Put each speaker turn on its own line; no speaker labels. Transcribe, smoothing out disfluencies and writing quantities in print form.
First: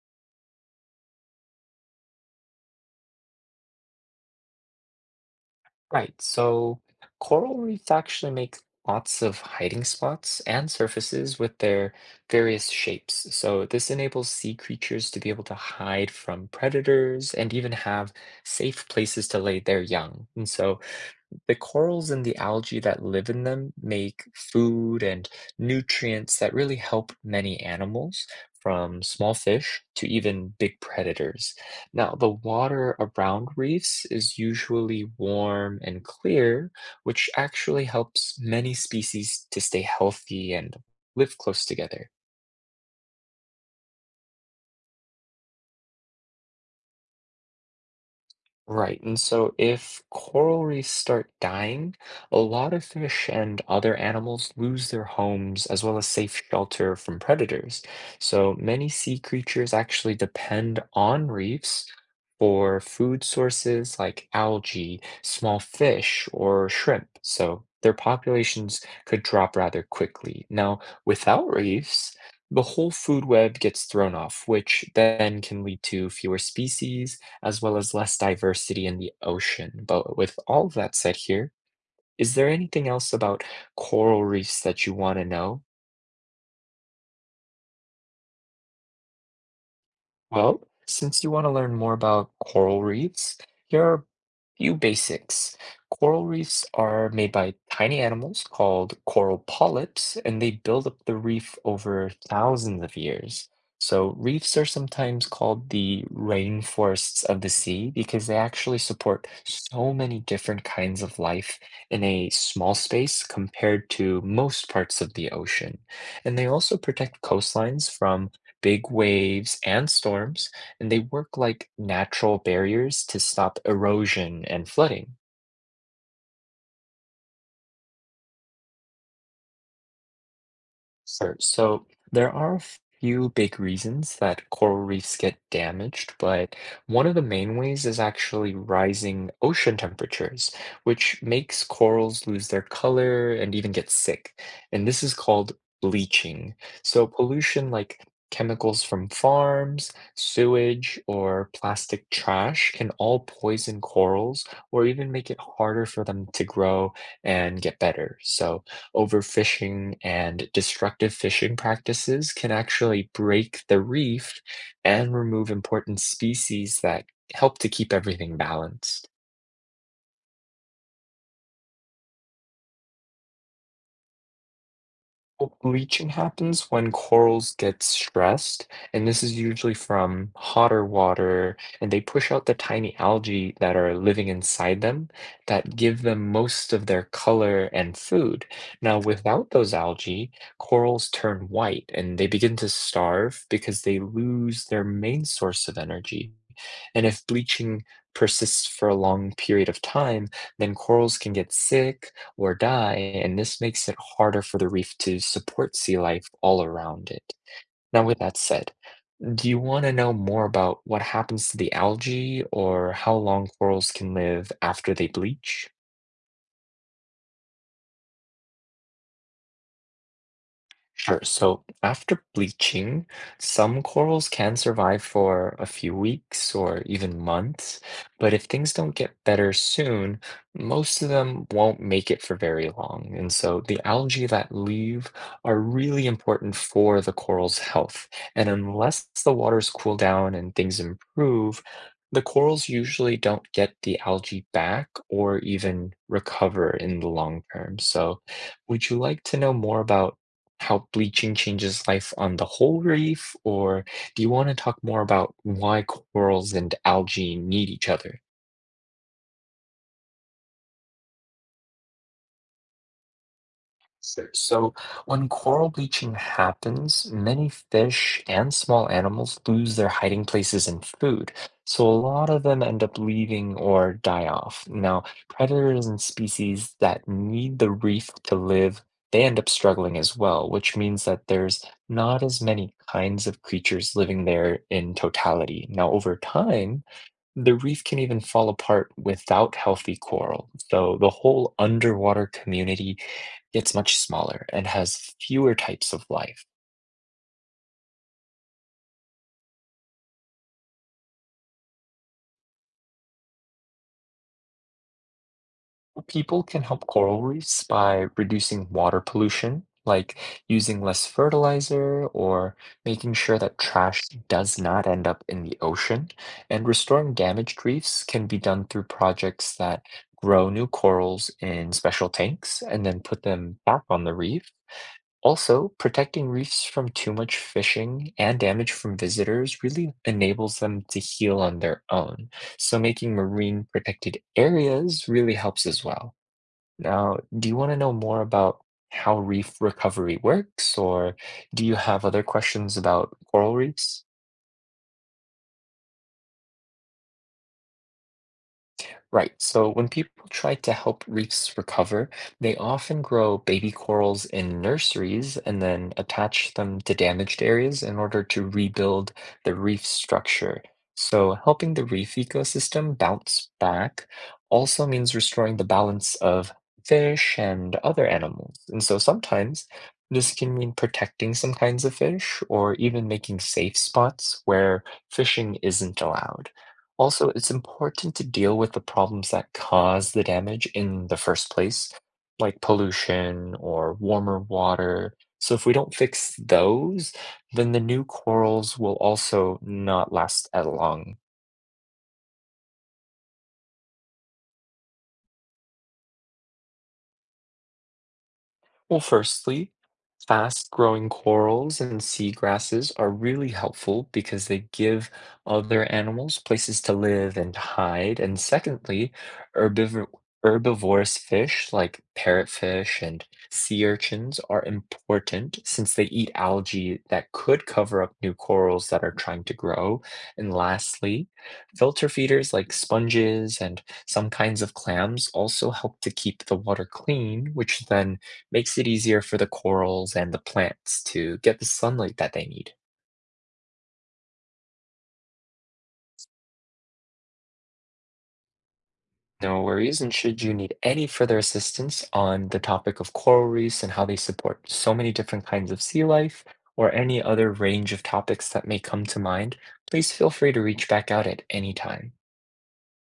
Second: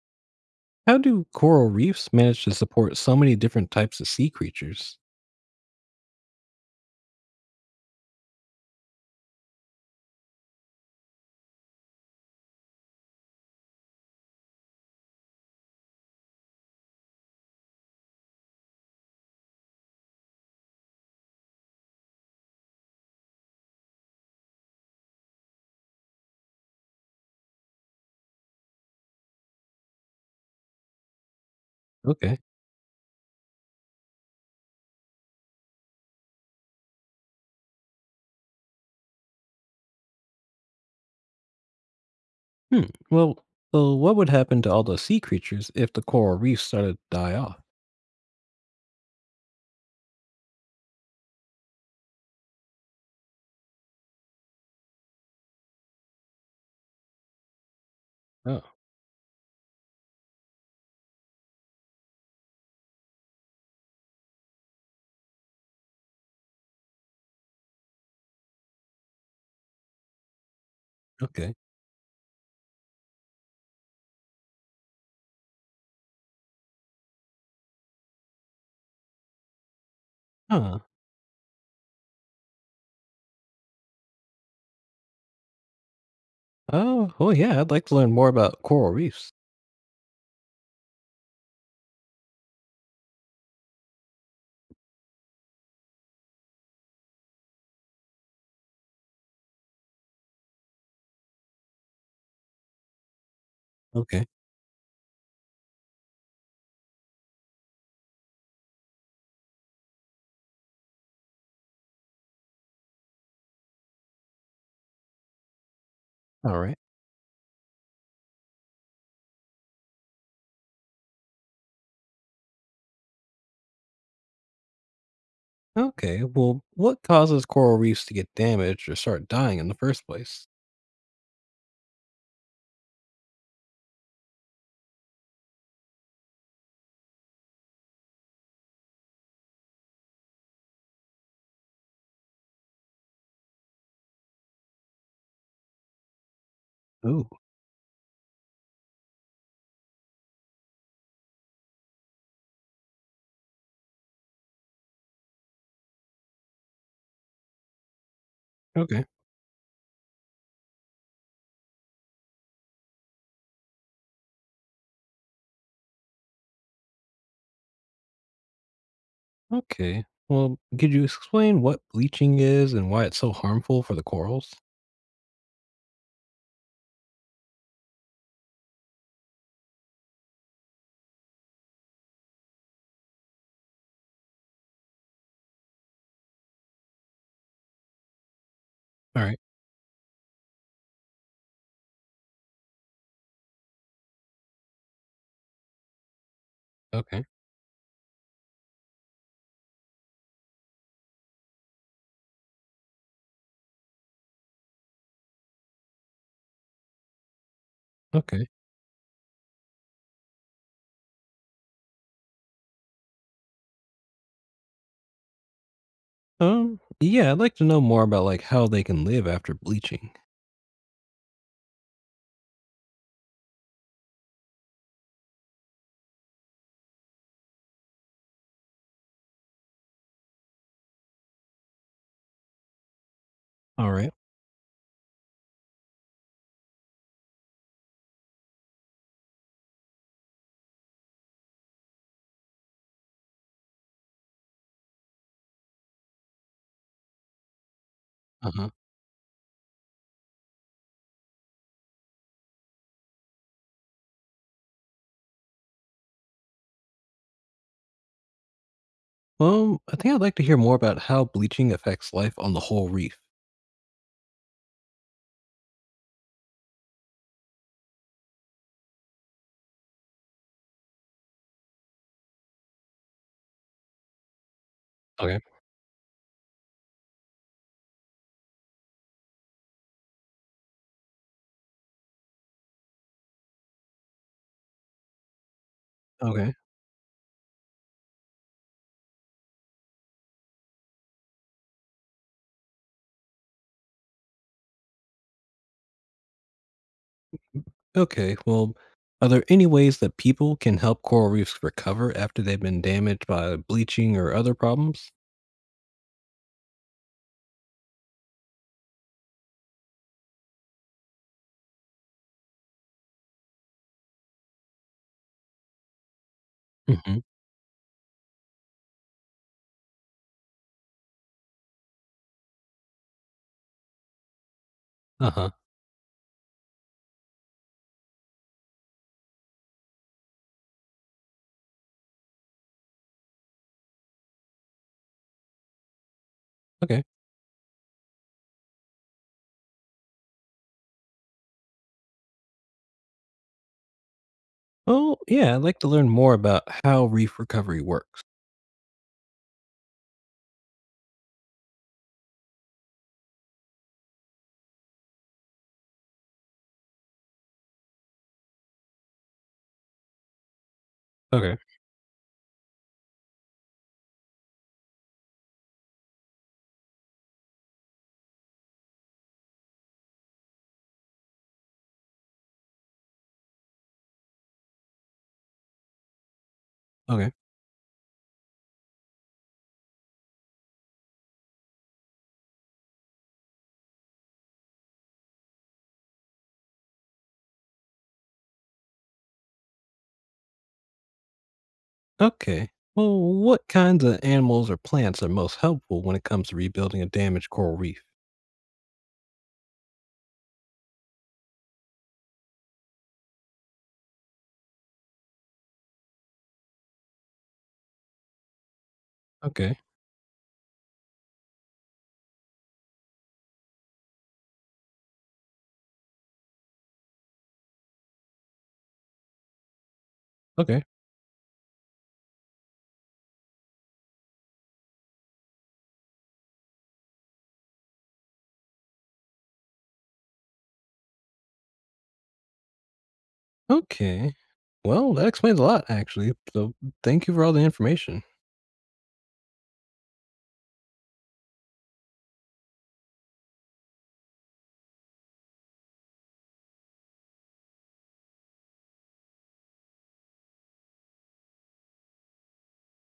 How do coral reefs manage to support so many different types of sea creatures?
Right, so coral reefs actually make lots of hiding spots and surfaces with their various shapes. So this enables sea creatures to be able to hide from predators and even have safe places to lay their young. And so the corals and the algae that live in them make food and nutrients that really help many animals, from small fish to even big predators. Now, the
Okay.
water around reefs is usually warm and clear, which actually helps many species to stay healthy and live close together.
Hmm. Well, so what would happen to all those sea creatures if the coral reefs started to die off?
Right, and so if coral reefs start dying, a lot of fish and other animals lose their homes as well as safe shelter from predators. So
Oh,
many sea creatures actually depend on reefs for food sources like algae, small fish, or shrimp. So their populations could drop rather quickly. Now, without
okay.
reefs, the whole food web gets thrown off, which then can lead to fewer species as well as less diversity in the ocean. But with all of
Huh.
that said here, is there anything else about coral reefs that you want to know?
Oh, well, yeah, I'd like to learn more about coral reefs.
Well, since you want to learn more about coral reefs, here are a few basics. Coral reefs are made by tiny animals called coral polyps, and they build up the reef over thousands of years. So,
Okay.
reefs are sometimes called the rainforests of the sea because they actually support so many different kinds of life in a small space compared to most parts of the ocean. And they
All
also
right.
protect coastlines from big waves, and storms, and they work like natural barriers to stop erosion and flooding.
Okay. Well, what causes coral reefs to get damaged or start dying in the first place?
Sure. So there are a few big reasons that coral reefs get damaged, but one of the main ways is actually rising ocean temperatures, which makes corals lose their color and even get sick. And this is called bleaching. So
Oh,
pollution like chemicals from farms, sewage, or plastic trash can all poison corals or even make it harder for them to grow and get better. So
okay.
overfishing and destructive fishing practices can actually break the reef and remove important species that help to keep everything balanced.
Okay. Well, could you explain what bleaching is and why it's so harmful for the corals?
Well, bleaching happens when corals get stressed, and this is usually from hotter water, and they push out the tiny algae that are living inside them that give them most of their color and food. Now,
All right.
without those algae, corals turn white and they begin to starve because they lose their main source of energy. And
Okay.
if bleaching persists for a long period of time, then corals can get sick or die, and this makes it harder for the reef to support sea life all around it. Now, with that
Okay.
said, do you want to know more about what happens to the algae or how long corals can live after they bleach?
Yeah, I'd like to know more about like how they can live after bleaching.
Sure. So after bleaching, some corals can survive for a few weeks or even months, but if things don't get better soon, most of them won't make it for very long. And so the
All right.
algae that leave are really important for the coral's health. And unless the waters cool down and things improve, the corals usually don't get the algae back or even recover in the long term. So
Uh-huh.
would you like to know more about how bleaching changes life on the whole reef, or do you want to talk more about why corals and algae need each other?
I think I'd like to hear more about how bleaching affects life on the whole reef.
Sure. So when coral bleaching happens, many fish and small animals lose their hiding places and food. So a lot of them end up leaving or die off. Now,
Okay.
predators and species that need the reef to live, they end up struggling as well, which means that there's not as many kinds of creatures living there in totality. Now, over
Okay.
time, the reef can even fall apart without healthy coral, so the whole underwater community gets much smaller and has fewer types of life.
Okay. Well, are there any ways that people can help coral reefs recover after they've been damaged by bleaching or other problems?
People can help coral reefs by reducing water pollution, like using less fertilizer or making sure that trash does not end up in the ocean. And restoring
Hmm.
damaged reefs can be done through projects that grow new corals in special tanks and then put them back on the reef.
Uh-huh.
Also, protecting reefs from too much fishing and damage from visitors really enables them to heal on their own. So, making marine protected areas really helps as well.
Okay.
Now, do you want to know more about how reef recovery works, or do you have other questions about coral reefs?
Oh, yeah, I'd like to learn more about how reef recovery works.
Right, so when people try to help reefs recover, they often grow baby corals in nurseries and then attach them to damaged areas in order to rebuild the reef structure. So,
Okay.
helping the reef ecosystem bounce back also means restoring the balance of fish and other animals. And so, sometimes this can mean protecting some kinds of fish or even making safe spots where fishing isn't allowed. Also,
Okay.
it's important to deal with the problems that cause the damage in the first place, like pollution or warmer water. So, if we don't fix those, then the new corals will also not last as long.
Okay. Well, what kinds of animals or plants are most helpful when it comes to rebuilding a damaged coral reef?
Well, firstly, fast-growing corals and seagrasses are really helpful because they give other animals places to live and hide. And secondly,
Okay.
herbivor herbivorous fish like parrotfish and sea urchins are important since they eat algae that could cover up new corals that are trying to grow. And
Okay.
lastly, filter feeders like sponges and some kinds of clams also help to keep the water clean, which then makes it easier for the corals and the plants to get the sunlight that they need.
Okay. Well, that explains a lot, actually. So thank you for all the information.
No worries, and should you need any further assistance on the topic of coral reefs and how they support so many different kinds of sea life, or any other range of topics that may come to mind, please feel free to reach back out at any time.